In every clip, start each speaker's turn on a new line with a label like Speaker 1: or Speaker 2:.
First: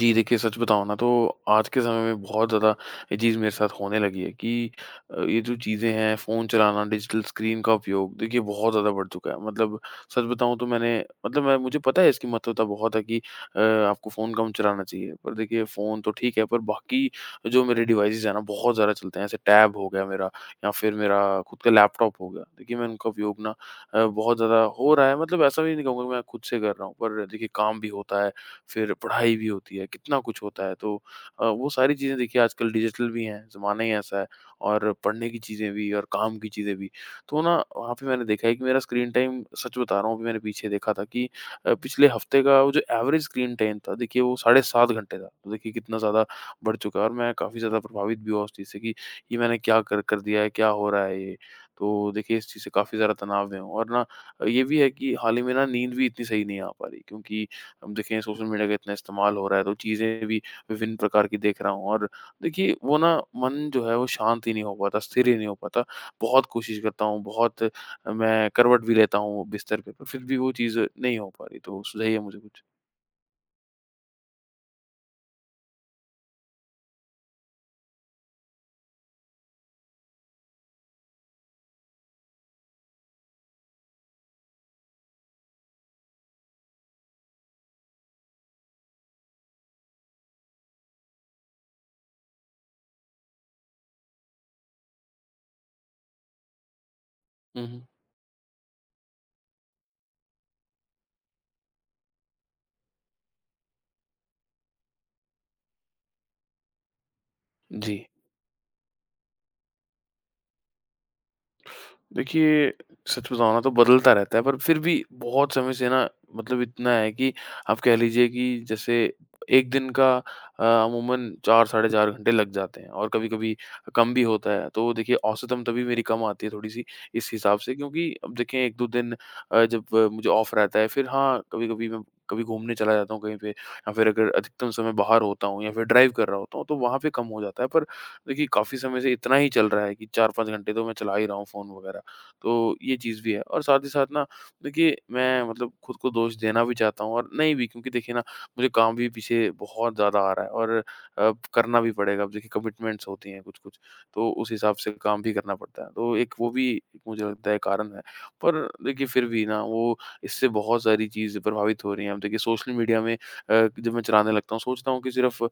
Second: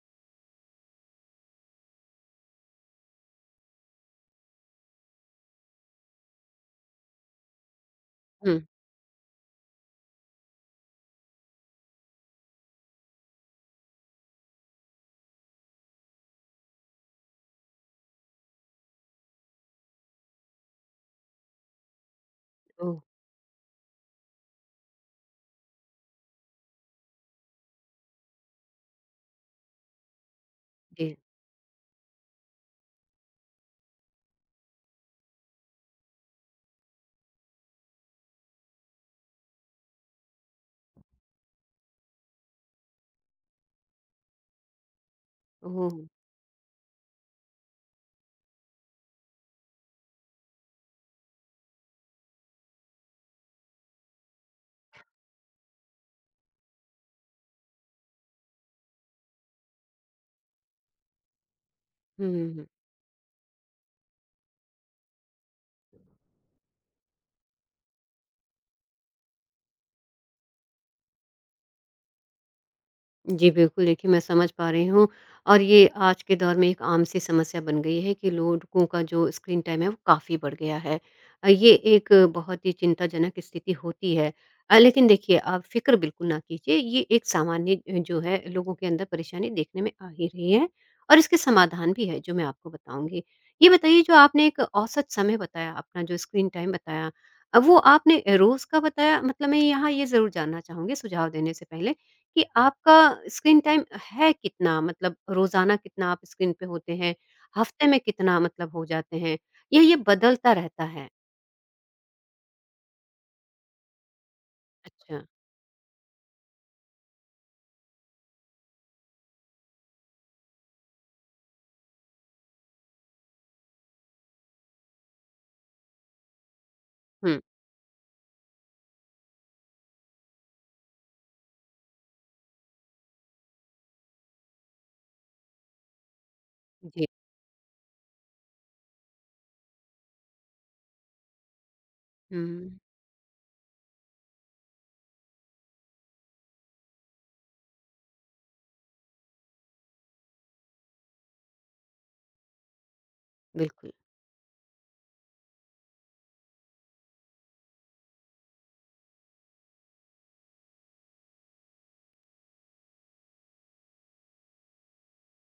Speaker 1: जी देखिए, सच बताऊँ ना तो आज के समय में बहुत ज़्यादा ये चीज़ मेरे साथ होने लगी है कि ये जो चीज़ें हैं फ़ोन चलाना, डिजिटल स्क्रीन का उपयोग देखिए
Speaker 2: हुँ,
Speaker 1: बहुत ज़्यादा बढ़ चुका है। मतलब सच बताऊँ तो मैंने मतलब मैं मुझे पता है इसकी महत्वता बहुत है कि आपको फ़ोन कम चलाना चाहिए। पर देखिए फ़ोन तो ठीक है, पर बाकी जो मेरे डिवाइसेज़ हैं ना बहुत ज़्यादा चलते हैं। जैसे टैब हो गया मेरा या फिर मेरा खुद का लैपटॉप हो गया। देखिए मैं
Speaker 2: ओह!
Speaker 1: उनका उपयोग ना बहुत ज़्यादा हो रहा है। मतलब ऐसा भी नहीं कहूँगा कि मैं खुद से कर रहा हूँ, पर देखिए काम भी होता है, फिर पढ़ाई भी होती है, कितना कुछ होता है। तो
Speaker 2: जी,
Speaker 1: वो सारी चीज़ें देखिए आजकल डिजिटल भी हैं, ज़माना ही ऐसा है और पढ़ने की चीज़ें भी और काम की चीज़ें भी। तो ना वहाँ पे मैंने देखा है कि मेरा स्क्रीन टाइम, सच बता रहा हूँ, अभी मैंने पीछे देखा था कि पिछले हफ्ते का वो जो एवरेज स्क्रीन टाइम था, देखिए वो साढ़े 7 घंटे था। तो देखिए
Speaker 2: ओह!
Speaker 1: कितना ज़्यादा बढ़ चुका है, और मैं काफ़ी ज़्यादा प्रभावित भी हुआ उस चीज़ से कि ये मैंने क्या कर कर दिया है, क्या हो रहा है ये? तो देखिए इस चीज़ से काफ़ी ज़्यादा तनाव में हूँ, और ना ये भी है कि हाल ही में ना नींद भी इतनी सही नहीं आ पा रही, क्योंकि अब देखिए सोशल मीडिया का इतना इस्तेमाल हो रहा है, तो चीज़ें भी विभिन्न प्रकार की देख रहा हूँ, और
Speaker 2: हुँ, हुँ, हुँ।
Speaker 1: देखिए वो ना मन जो है वो शांत ही नहीं हो पाता, स्थिर ही नहीं हो पाता। बहुत कोशिश करता हूँ, बहुत मैं करवट भी लेता हूँ बिस्तर पे, पर फिर भी वो चीज़ नहीं हो पा रही। तो सुझाइए मुझे कुछ।
Speaker 2: जी, बिल्कुल, देखिए, मैं समझ पा रही हूँ और ये आज के दौर में एक आम-सी समस्या बन गई है कि लोगों का जो स्क्रीन टाइम है, वो काफ़ी बढ़ गया है। ये एक बहुत ही चिंताजनक स्थिति होती है। लेकिन देखिए, आप फ़िक्र बिल्कुल ना कीजिए, ये एक सामान्य, जो है, लोगों के अंदर परेशानी देखने में आ ही रही है और इसके समाधान भी है, जो मैं आपको बताऊँगी। ये बताइए, जो आपने एक औसत समय बताया, अपना जो स्क्रीन टाइम बताया,
Speaker 1: हुँ,
Speaker 2: वो
Speaker 1: हुँ।
Speaker 2: आपने रोज़ का बताया? मतलब मैं यहाँ ये ज़रूर जानना चाहूँगी सुझाव देने से पहले। कि आपका स्क्रीन टाइम है कितना? मतलब रोज़ाना कितना आप स्क्रीन पे होते हैं? हफ्ते
Speaker 1: जी।
Speaker 2: में कितना मतलब हो जाते हैं? या ये बदलता रहता है?
Speaker 1: देखिए, सच बताऊँ ना तो बदलता रहता है, पर फिर भी
Speaker 2: अच्छा।
Speaker 1: बहुत समय से ना मतलब इतना है कि आप कह लीजिए कि जैसे 1 दिन का अमूमन 4 साढ़े 4 घंटे लग जाते हैं, और कभी-कभी कम भी होता है। तो देखिए औसतन तभी मेरी कम आती है थोड़ी-सी इस
Speaker 2: हुँ।
Speaker 1: हिसाब से, क्योंकि अब देखें 1-2 दिन जब मुझे ऑफ रहता है, फिर हाँ, कभी-कभी मैं कभी घूमने चला जाता हूँ कहीं पे, या फिर अगर अधिकतम समय बाहर होता हूँ या फिर ड्राइव कर रहा होता हूँ तो वहाँ
Speaker 2: जी।
Speaker 1: पे कम हो जाता है। पर देखिए काफ़ी समय से इतना ही चल रहा है कि 4-5 घंटे तो मैं चला ही रहा हूँ फ़ोन वगैरह। तो
Speaker 2: हुँ।
Speaker 1: ये चीज़ भी है, और साथ ही साथ ना देखिए मैं मतलब खुद को दोष देना भी चाहता हूँ और नहीं भी, क्योंकि देखिए ना मुझे काम भी पीछे बहुत ज़्यादा आ रहा है, और अब करना भी पड़ेगा, अब देखिए कमिटमेंट्स होती हैं कुछ कुछ,
Speaker 2: बिल्कुल।
Speaker 1: तो उस हिसाब से काम भी करना पड़ता है। तो एक वो भी मुझे लगता है कारण है, पर देखिए फिर भी ना वो इससे बहुत सारी चीज़ें प्रभावित हो रही हैं। अब देखिए सोशल मीडिया में जब मैं चलाने लगता हूँ, सोचता हूँ कि सिर्फ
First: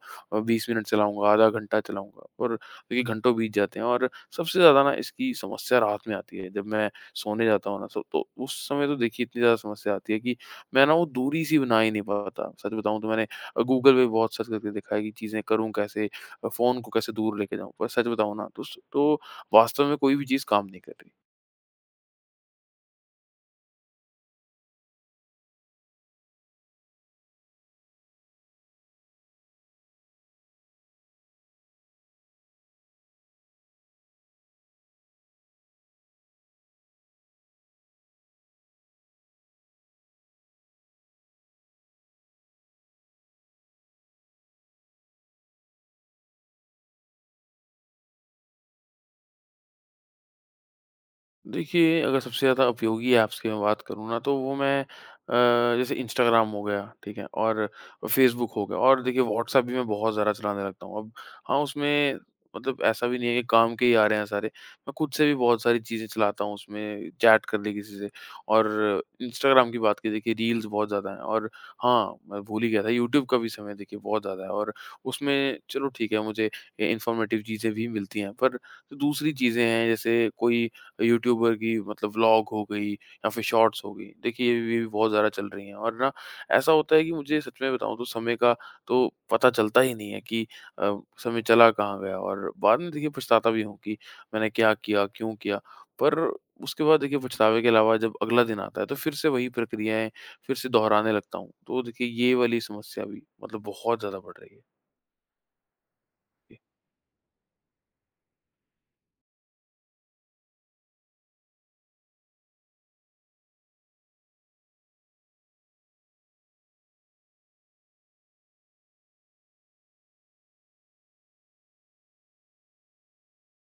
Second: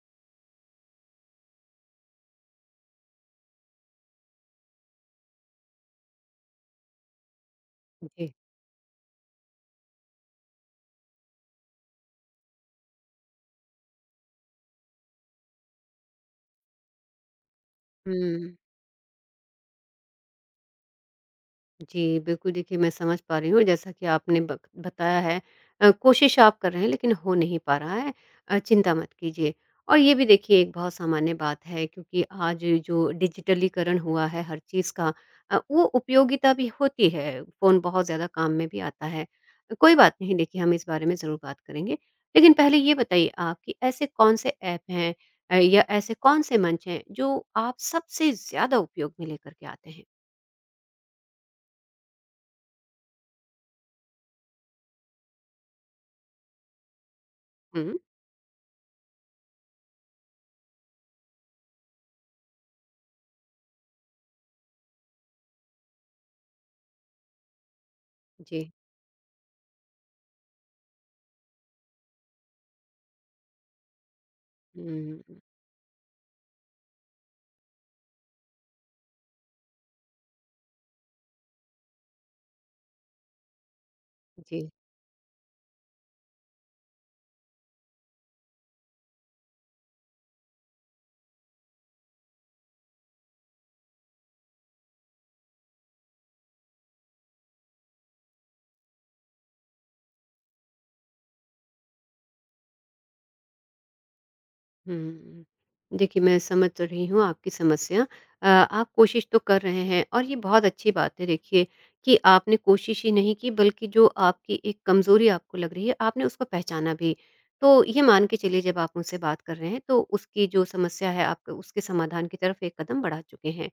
Speaker 1: 20 मिनट चलाऊंगा, आधा घंटा चलाऊंगा, पर देखिए घंटों बीत जाते हैं। और सबसे ज़्यादा ना इसकी समस्या रात में आती है। जब मैं सोने जाता हूँ ना तो
Speaker 2: जी।
Speaker 1: उस समय तो देखिए इतनी ज़्यादा समस्या आती है कि मैं ना वो दूरी सी बना ही नहीं पाता। सच बताऊँ तो मैंने गूगल पे बहुत सर्च करके देखा है कि चीज़ें करूँ कैसे? फ़ोन को कैसे दूर लेके जाऊँ? पर सच बताऊँ ना
Speaker 2: हुँ।
Speaker 1: तो स तो वास्तव में कोई भी चीज़ काम नहीं कर रही।
Speaker 2: जी, बिल्कुल देखिए मैं समझ पा रही हूँ जैसा कि आपने बक बताया है। कोशिश आप कर रहे हैं लेकिन हो नहीं पा रहा है। चिंता मत कीजिए और ये भी देखिए एक बहुत सामान्य बात है क्योंकि आज जो डिजिटलीकरण हुआ है हर चीज़ का, वो उपयोगिता भी होती है, फ़ोन बहुत ज़्यादा काम में भी आता है। कोई बात नहीं देखिए, हम इस बारे में ज़रूर बात करेंगे। लेकिन पहले ये बताइए आप कि ऐसे कौन-से ऐप हैं, या ऐसे कौन-से मंच हैं जो आप सबसे ज़्यादा उपयोग में लेकर के आते हैं?
Speaker 1: देखिए, अगर सबसे ज़्यादा उपयोगी ऐप्स की मैं बात करूँ ना, तो वो मैं जैसे इंस्टाग्राम हो गया, ठीक है? और
Speaker 2: हुँ,
Speaker 1: फेसबुक हो गया, और देखिए व्हाट्सऐप भी मैं बहुत ज़्यादा चलाने लगता हूँ अब। हाँ, उसमें मतलब ऐसा भी नहीं है कि काम के ही आ रहे हैं सारे। मैं खुद से भी बहुत सारी चीज़ें चलाता हूँ उसमें, चैट कर ली किसी से, और
Speaker 2: जी।
Speaker 1: इंस्टाग्राम की बात की, देखिए रील्स बहुत ज़्यादा हैं, और हाँ, मैं भूल ही गया था, यूट्यूब का भी समय देखिए बहुत ज़्यादा है, और
Speaker 2: हुँ,
Speaker 1: उसमें चलो ठीक है, मुझे इन्फॉर्मेटिव चीज़ें भी मिलती हैं, पर जो दूसरी चीज़ें हैं जैसे कोई यूट्यूबर की मतलब व्लॉग हो गई, या फिर शॉर्ट्स हो गई। देखिए ये
Speaker 2: जी।
Speaker 1: भी बहुत ज़्यादा चल रही हैं, और ना ऐसा होता है कि मुझे सच में बताऊँ तो समय का तो पता चलता ही नहीं है कि अ, समय चला कहाँ गया, और बाद में देखिए पछताता भी हूँ कि मैंने क्या किया, क्यों किया? पर उसके बाद देखिए पछतावे के अलावा जब अगला दिन आता है तो फिर से वही प्रक्रियाएँ फिर से दोहराने लगता हूँ। तो देखिए ये वाली समस्या भी मतलब बहुत ज़्यादा बढ़ रही है।
Speaker 2: हुँ। देखिए, मैं
Speaker 1: जी।
Speaker 2: समझ तो रही हूँ आपकी समस्या। आप कोशिश तो कर रहे हैं और ये बहुत अच्छी बात है देखिए कि आपने कोशिश ही नहीं की, बल्कि जो आपकी एक कमज़ोरी आपको लग रही है, आपने उसको पहचाना भी। तो ये मान के चलिए जब आप मुझसे बात कर रहे हैं तो उसकी जो समस्या है, आप उसके समाधान की तरफ एक कदम बढ़ा चुके हैं।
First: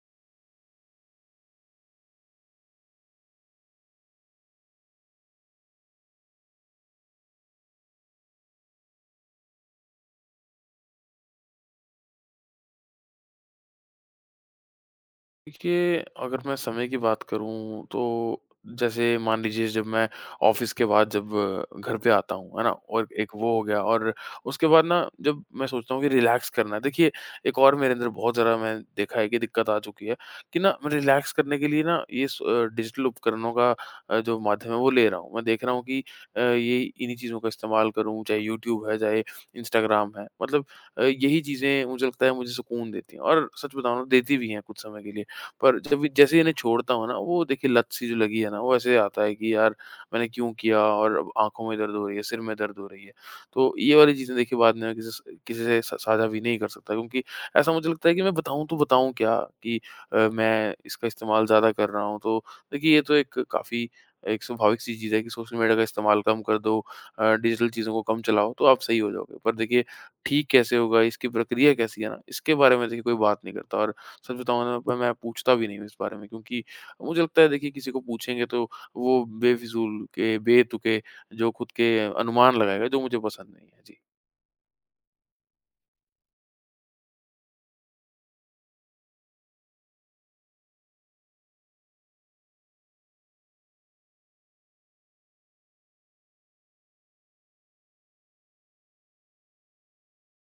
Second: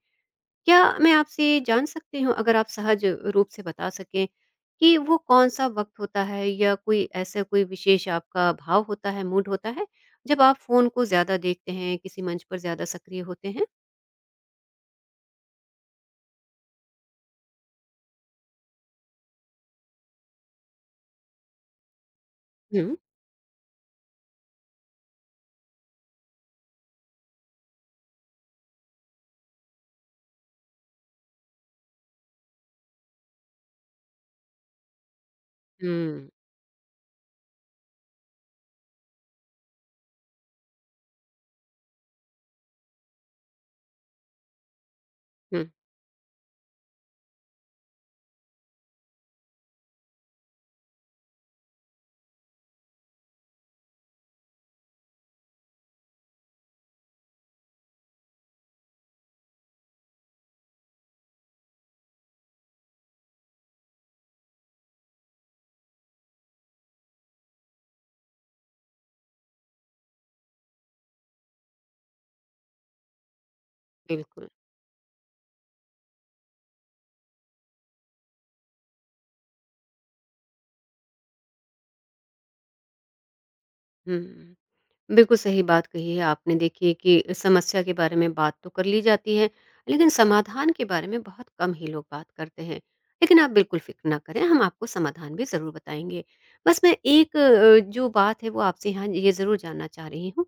Speaker 2: क्या मैं आपसे जान सकती हूँ अगर आप सहज रूप से बता सकें कि वो कौन-सा वक़्त होता है या कोई ऐसा कोई विशेष आपका भाव होता है, मूड होता है, जब आप फ़ोन को ज़्यादा देखते हैं, किसी मंच पर ज़्यादा सक्रिय होते हैं?
Speaker 1: देखिए, अगर मैं समय की बात करूँ तो जैसे मान लीजिए जब मैं ऑफ़िस के बाद, जब घर पे आता हूँ, है ना?
Speaker 2: हुँ।
Speaker 1: और एक वो हो गया, और उसके बाद ना जब मैं सोचता हूँ कि रिलैक्स करना है, देखिए एक और मेरे अंदर बहुत ज़्यादा मैं देखा है कि दिक्कत आ चुकी है कि ना मैं रिलैक्स करने के लिए ना ये डिजिटल उपकरणों का जो माध्यम है वो ले रहा हूँ। मैं देख रहा हूँ कि
Speaker 2: हुँ,
Speaker 1: ये इन्हीं चीज़ों का इस्तेमाल करूँ, चाहे यूट्यूब है, चाहे इंस्टाग्राम है। मतलब यही चीज़ें मुझे लगता है मुझे सुकून देती हैं, और सच बताऊँ ना देती भी हैं कुछ समय के लिए।
Speaker 2: हुँ,
Speaker 1: पर जब भी, जैसे ही इन्हें छोड़ता हूँ ना, वो देखिए लत सी जो लगी है ना, वो ऐसे आता है कि यार, मैंने क्यों किया, और अब आँखों में दर्द हो रही है, सिर में दर्द हो रही है। तो ये वाली चीज़ें देखिए बाद में मैं किसी से स साझा भी नहीं कर सकता, क्योंकि ऐसा मुझे लगता है कि मैं बताऊँ तो बताऊँ क्या, कि मैं इसका इस्तेमाल ज़्यादा कर रहा हूँ। तो देखिए ये तो एक काफ़ी एक स्वाभाविक सी चीज़ है कि सोशल मीडिया का इस्तेमाल कम कर दो, डिजिटल चीज़ों को कम चलाओ तो आप सही हो जाओगे। पर देखिए ठीक कैसे होगा, इसकी प्रक्रिया कैसी है ना, इसके बारे में देखिए कोई बात नहीं करता, और सच
Speaker 2: बिल्कुल।
Speaker 1: बताऊँ ना प मैं पूछता भी नहीं हूँ इस बारे में, क्योंकि मुझे लगता है देखिए किसी को पूछेंगे तो वो बेफिज़ूल के बेतुके जो खुद के अनुमान लगाएगा जो मुझे पसंद नहीं है। जी।
Speaker 2: हुँ। बिल्कुल सही बात कही है आपने देखिए कि समस्या के बारे में बात तो कर ली जाती है, लेकिन समाधान के बारे में बहुत कम ही लोग बात करते हैं। लेकिन आप बिल्कुल फ़िक्र ना करें, हम आपको समाधान भी ज़रूर बताएँगे। बस मैं एक, जो बात है वो आपसे यहाँ ये ज़रूर जानना चाह रही हूँ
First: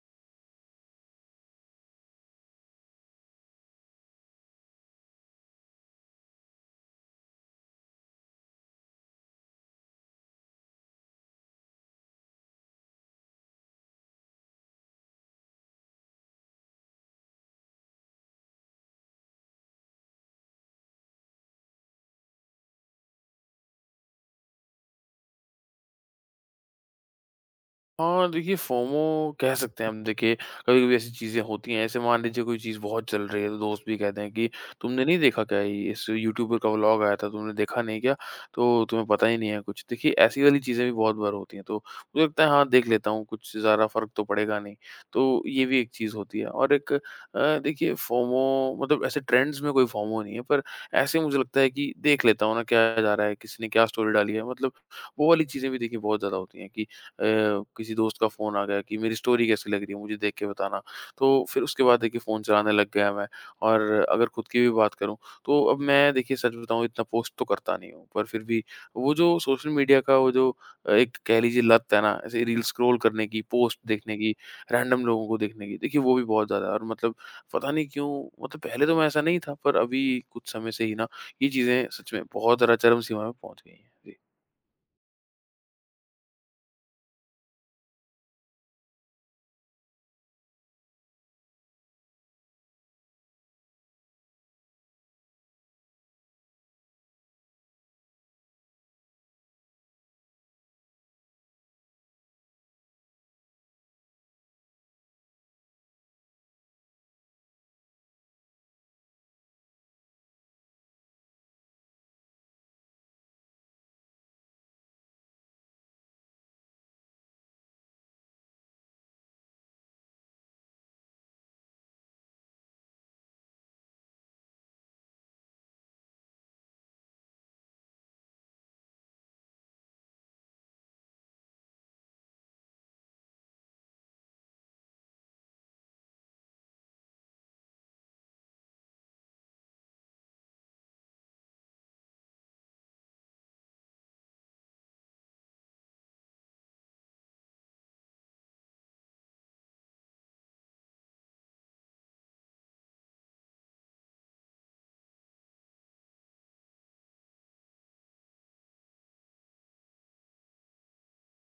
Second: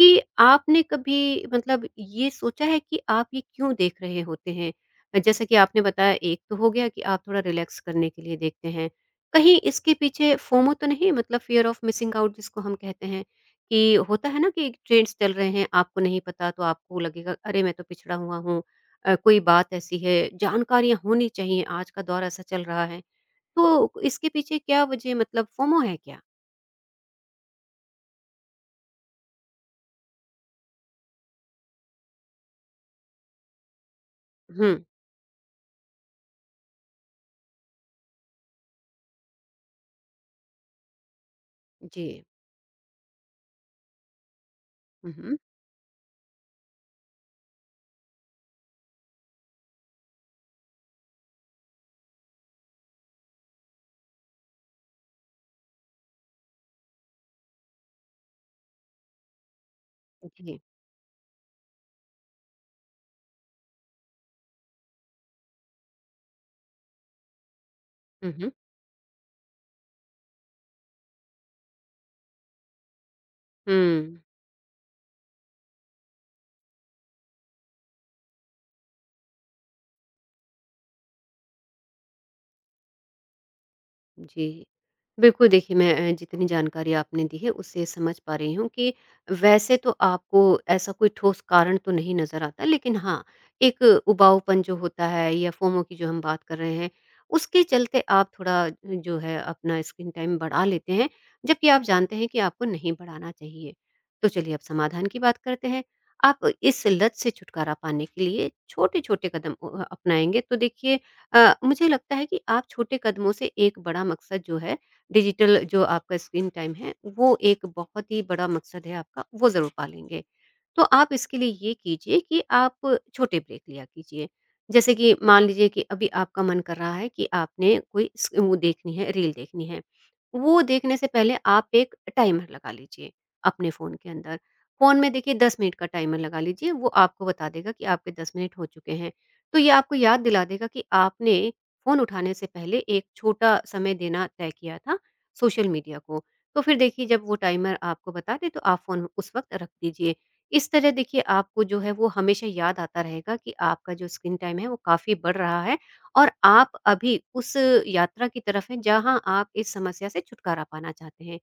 Speaker 2: कि आपने कभी मतलब ये सोचा है कि आप ये क्यों देख रहे होते हैं? जैसे कि आपने बताया, एक तो हो गया कि आप थोड़ा रिलैक्स करने के लिए देखते हैं। कहीं इसके पीछे फोमो तो नहीं, मतलब फ़ियर ऑफ मिसिंग आउट जिसको हम कहते हैं? कि होता है ना कि ट्रेंड्स चल रहे हैं, आपको नहीं पता तो आपको लगेगा अरे! मैं तो पिछड़ा हुआ हूँ। कोई बात ऐसी है, जानकारियाँ होनी चाहिए, आज का दौर ऐसा चल रहा है। तो इसके पीछे क्या वजह, मतलब फोमो है क्या?
Speaker 1: हाँ, देखिए फोमो कह सकते हैं हम, देखिए, कभी-कभी ऐसी चीज़ें होती हैं, ऐसे मान लीजिए कोई चीज़ बहुत चल रही है, तो दोस्त भी कहते हैं कि
Speaker 2: हुँ,
Speaker 1: तुमने नहीं देखा क्या ये, इस यूट्यूबर का व्लॉग आया था, तुमने देखा नहीं क्या? तो तुम्हें पता ही नहीं है कुछ। देखिए ऐसी वाली चीज़ें भी बहुत बार होती हैं, तो
Speaker 2: जी।
Speaker 1: मुझे लगता है हाँ, देख लेता हूँ, कुछ ज़्यादा फ़र्क तो पड़ेगा नहीं।
Speaker 2: हुँ, हुँ।
Speaker 1: तो ये भी एक चीज़ होती है। और एक देखिए फोमो मतलब ऐसे ट्रेंड्स में कोई फोमो नहीं है, पर ऐसे मुझे लगता है कि देख लेता हूँ ना क्या जा रहा है, किसी ने क्या स्टोरी डाली है, मतलब वो वाली चीज़ें भी देखिए बहुत ज़्यादा होती हैं कि अ, किसी दोस्त का फ़ोन आ गया कि मेरी स्टोरी कैसी लग रही है, मुझे देख के
Speaker 2: जी।
Speaker 1: बताना। तो फिर उसके बाद देखिए फ़ोन चलाने लग गया मैं। और अगर खुद की भी बात करूँ, तो अब मैं देखिए सच बताऊँ इतना पोस्ट तो करता नहीं हूँ, पर
Speaker 2: हुँ,
Speaker 1: फिर
Speaker 2: हुँ।
Speaker 1: भी वो जो सोशल मीडिया का, वो जो एक कह लीजिए लत है ना, ऐसे रील स्क्रॉल करने की, पोस्ट देखने
Speaker 2: हुँ।
Speaker 1: की, रैंडम लोगों को देखने की, देखिए वो भी बहुत ज़्यादा है, और मतलब पता नहीं क्यों, मतलब पहले तो मैं ऐसा नहीं था, पर अभी कुछ समय से ही ना ये चीज़ें सच में बहुत ज़्यादा चरम सीमा में पहुँच गई हैं। जी।
Speaker 2: जी। बिल्कुल देखिए, मैं, जितनी जानकारी आपने दी है उससे समझ पा रही हूँ कि वैसे तो आपको ऐसा कोई ठोस कारण तो नहीं नज़र आता, लेकिन हाँ, एक उबाऊपन जो होता है या फोमो की जो हम बात कर रहे हैं, उसके चलते आप थोड़ा, जो है अपना स्क्रीन टाइम बढ़ा लेते हैं, जबकि आप जानते हैं कि आपको नहीं बढ़ाना चाहिए। तो चलिए अब समाधान की बात करते हैं। आप इस लत से छुटकारा पाने के लिए छोटे-छोटे कदम अपनाएँगे तो देखिए, मुझे लगता है कि आप छोटे कदमों से एक बड़ा मकसद जो है, डिजिटल जो आपका स्क्रीन टाइम है, वो एक बहुत ही बड़ा मकसद है आपका, वो ज़रूर पा लेंगे। तो आप इसके लिए ये कीजिए कि आप छोटे ब्रेक लिया कीजिए। जैसे कि मान लीजिए कि अभी आपका मन कर रहा है कि आपने कोई स वो देखनी है, रील देखनी है। वो देखने से पहले आप एक टाइमर लगा लीजिए अपने फ़ोन के अंदर। फ़ोन में देखिए 10 मिनट का टाइमर लगा लीजिए, वो आपको बता देगा कि आपके 10 मिनट हो चुके हैं। तो ये आपको याद दिला देगा कि आपने फ़ोन उठाने से पहले एक छोटा समय देना तय किया था सोशल मीडिया को। तो फिर देखिए जब वो टाइमर आपको बता दे तो आप फ़ोन उस वक़्त रख दीजिए। इस तरह देखिए आपको जो है वो हमेशा याद आता रहेगा कि आपका जो स्क्रीन टाइम है वो काफ़ी बढ़ रहा है और आप अभी उस यात्रा की तरफ हैं जहाँ आप इस समस्या से छुटकारा पाना चाहते हैं।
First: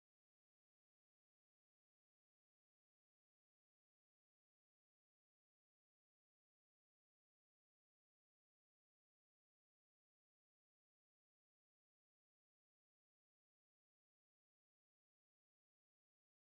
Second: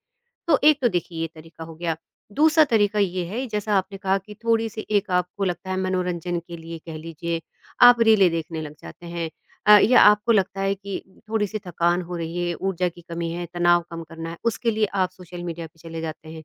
Speaker 2: तो एक तो देखिए ये तरीका हो गया। दूसरा तरीका ये है, जैसा आपने कहा कि थोड़ी-सी एक आपको लगता है मनोरंजन के लिए कह लीजिए आप रीलें देखने लग जाते हैं, या आपको लगता है कि थोड़ी-सी थकान हो रही है, ऊर्जा की कमी है, तनाव कम करना है, उसके लिए आप सोशल मीडिया पे चले जाते हैं।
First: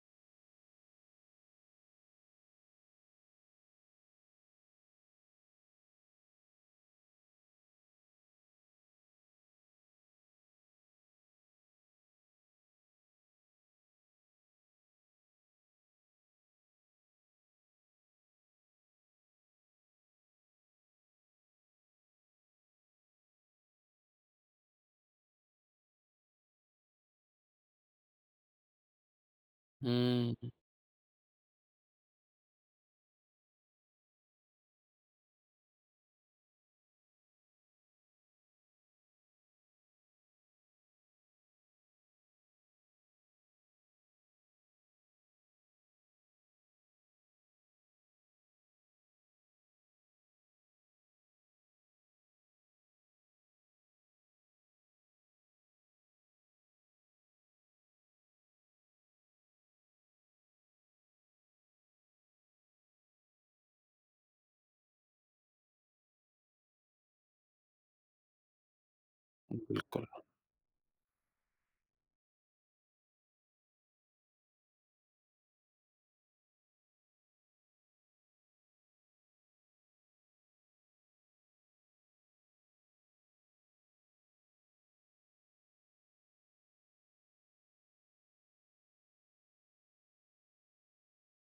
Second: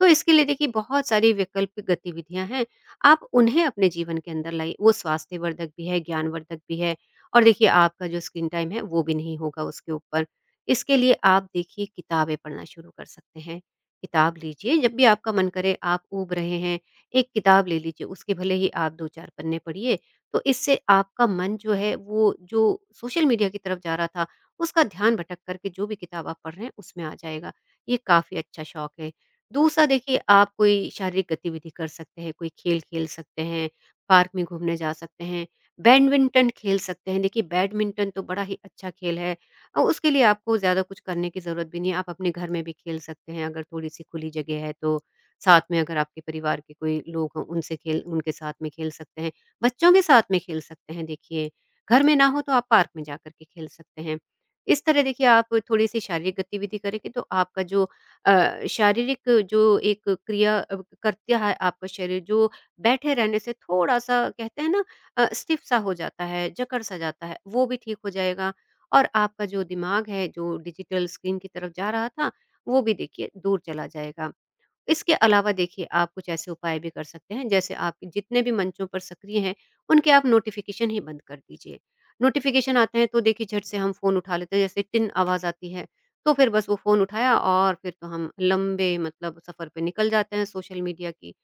Speaker 2: तो इसके लिए देखिए बहुत सारी वैकल्पिक गतिविधियाँ हैं, आप उन्हें अपने जीवन के अंदर लाइए, वो स्वास्थ्यवर्धक भी है, ज्ञानवर्धक भी है और देखिए आपका जो स्क्रीन टाइम है वो भी नहीं होगा उसके ऊपर। इसके लिए आप देखिए किताबें पढ़ना शुरू कर सकते हैं। किताब लीजिए, जब भी आपका मन करे आप ऊब रहे हैं, एक किताब ले लीजिए, उसके भले ही आप 2-4 पन्ने पढ़िए, तो इससे आपका मन जो है, वो जो सोशल मीडिया की तरफ जा रहा था उसका ध्यान भटक करके जो भी किताब आप पढ़ रहे हैं उसमें आ जाएगा। ये काफ़ी अच्छा शौक है। दूसरा देखिए
Speaker 1: हुँ,
Speaker 2: आप कोई शारीरिक गतिविधि कर सकते हैं, कोई खेल खेल सकते हैं, पार्क में घूमने जा सकते हैं, बैडमिंटन खेल सकते हैं। देखिए बैडमिंटन तो बड़ा ही अच्छा खेल है, उसके लिए आपको ज़्यादा कुछ करने की ज़रूरत भी नहीं है। आप अपने घर में भी खेल सकते हैं अगर थोड़ी-सी खुली जगह है तो। साथ में अगर आपके परिवार के कोई लोग हों, उनसे खेल उनके साथ में खेल सकते हैं। बच्चों के साथ में खेल सकते हैं देखिए। घर में ना हो तो आप पार्क में जाकर के खेल सकते हैं। इस तरह देखिए आप थोड़ी-सी शारीरिक गतिविधि करेंगे तो आपका जो, शारीरिक जो एक क्रिया, करता है आपका शरीर जो बैठे रहने से थोड़ा-सा कहते हैं ना, स्टिफ़ सा हो जाता है, जकड़-सा जाता है, वो भी ठीक हो जाएगा। और आपका जो
Speaker 1: बिल्कुल,
Speaker 2: दिमाग है जो डिजिटल स्क्रीन की तरफ जा रहा था, वो भी देखिए दूर चला जाएगा। इसके अलावा देखिए आप कुछ ऐसे उपाय भी कर सकते हैं जैसे आप जितने भी मंचों पर सक्रिय हैं उनके आप नोटिफिकेशन ही बंद कर दीजिए। नोटिफिकेशन आते हैं तो देखिए झट से हम फोन उठा लेते हैं, जैसे टिन आवाज आती है तो फिर बस वो फोन उठाया और फिर तो हम लंबे मतलब सफर पे निकल जाते हैं सोशल मीडिया की।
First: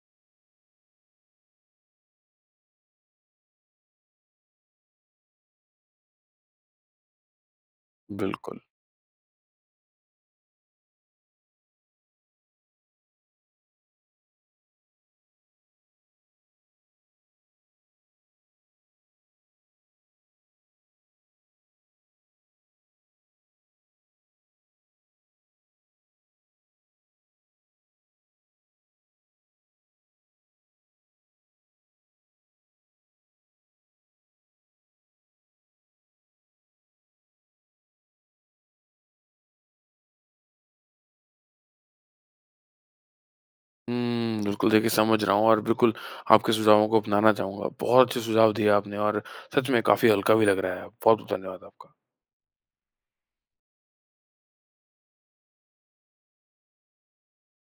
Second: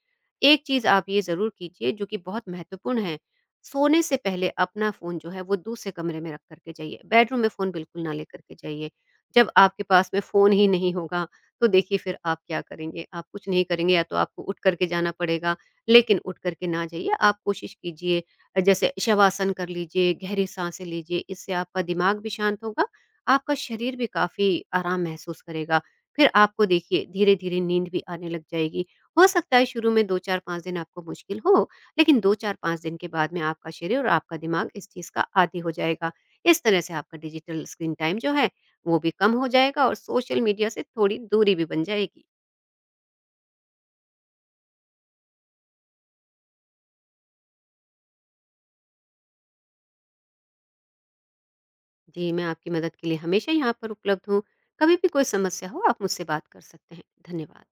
Speaker 2: एक चीज आप ये जरूर कीजिए जो कि बहुत महत्वपूर्ण है। सोने से पहले अपना फोन जो है वो दूसरे कमरे में रख करके जाइए, बेडरूम में फोन बिल्कुल ना लेकर के
Speaker 1: बिल्कुल।
Speaker 2: जाइए। जब आपके पास में फोन ही नहीं होगा तो देखिए फिर आप क्या करेंगे? आप कुछ नहीं करेंगे या तो आपको उठ कर के जाना पड़ेगा, लेकिन उठ कर के ना जाइए, आप कोशिश कीजिए, जैसे शवासन कर लीजिए, गहरी साँसें लीजिए, इससे आपका दिमाग भी शांत होगा, आपका शरीर भी काफ़ी आराम महसूस करेगा। फिर आपको देखिए धीरे-धीरे नींद भी आने लग जाएगी। हो सकता है शुरू में 2-4-5 दिन आपको मुश्किल हो, लेकिन 2-4-5 दिन के बाद में आपका शरीर और आपका दिमाग इस चीज़ का आदी हो जाएगा। इस तरह से आपका डिजिटल स्क्रीन टाइम जो है वो भी कम हो जाएगा और सोशल मीडिया से थोड़ी दूरी भी बन जाएगी।
Speaker 1: हुँ, बिल्कुल देखिए समझ रहा हूँ, और बिल्कुल आपके सुझावों को अपनाना चाहूँगा। बहुत अच्छे सुझाव दिए आपने, और सच में काफ़ी हल्का भी लग रहा है अब। बहुत-बहुत धन्यवाद आपका।
Speaker 2: जी, मैं आपकी मदद के लिए हमेशा यहाँ पर उपलब्ध हूँ। कभी भी कोई समस्या हो आप मुझसे बात कर सकते हैं। धन्यवाद।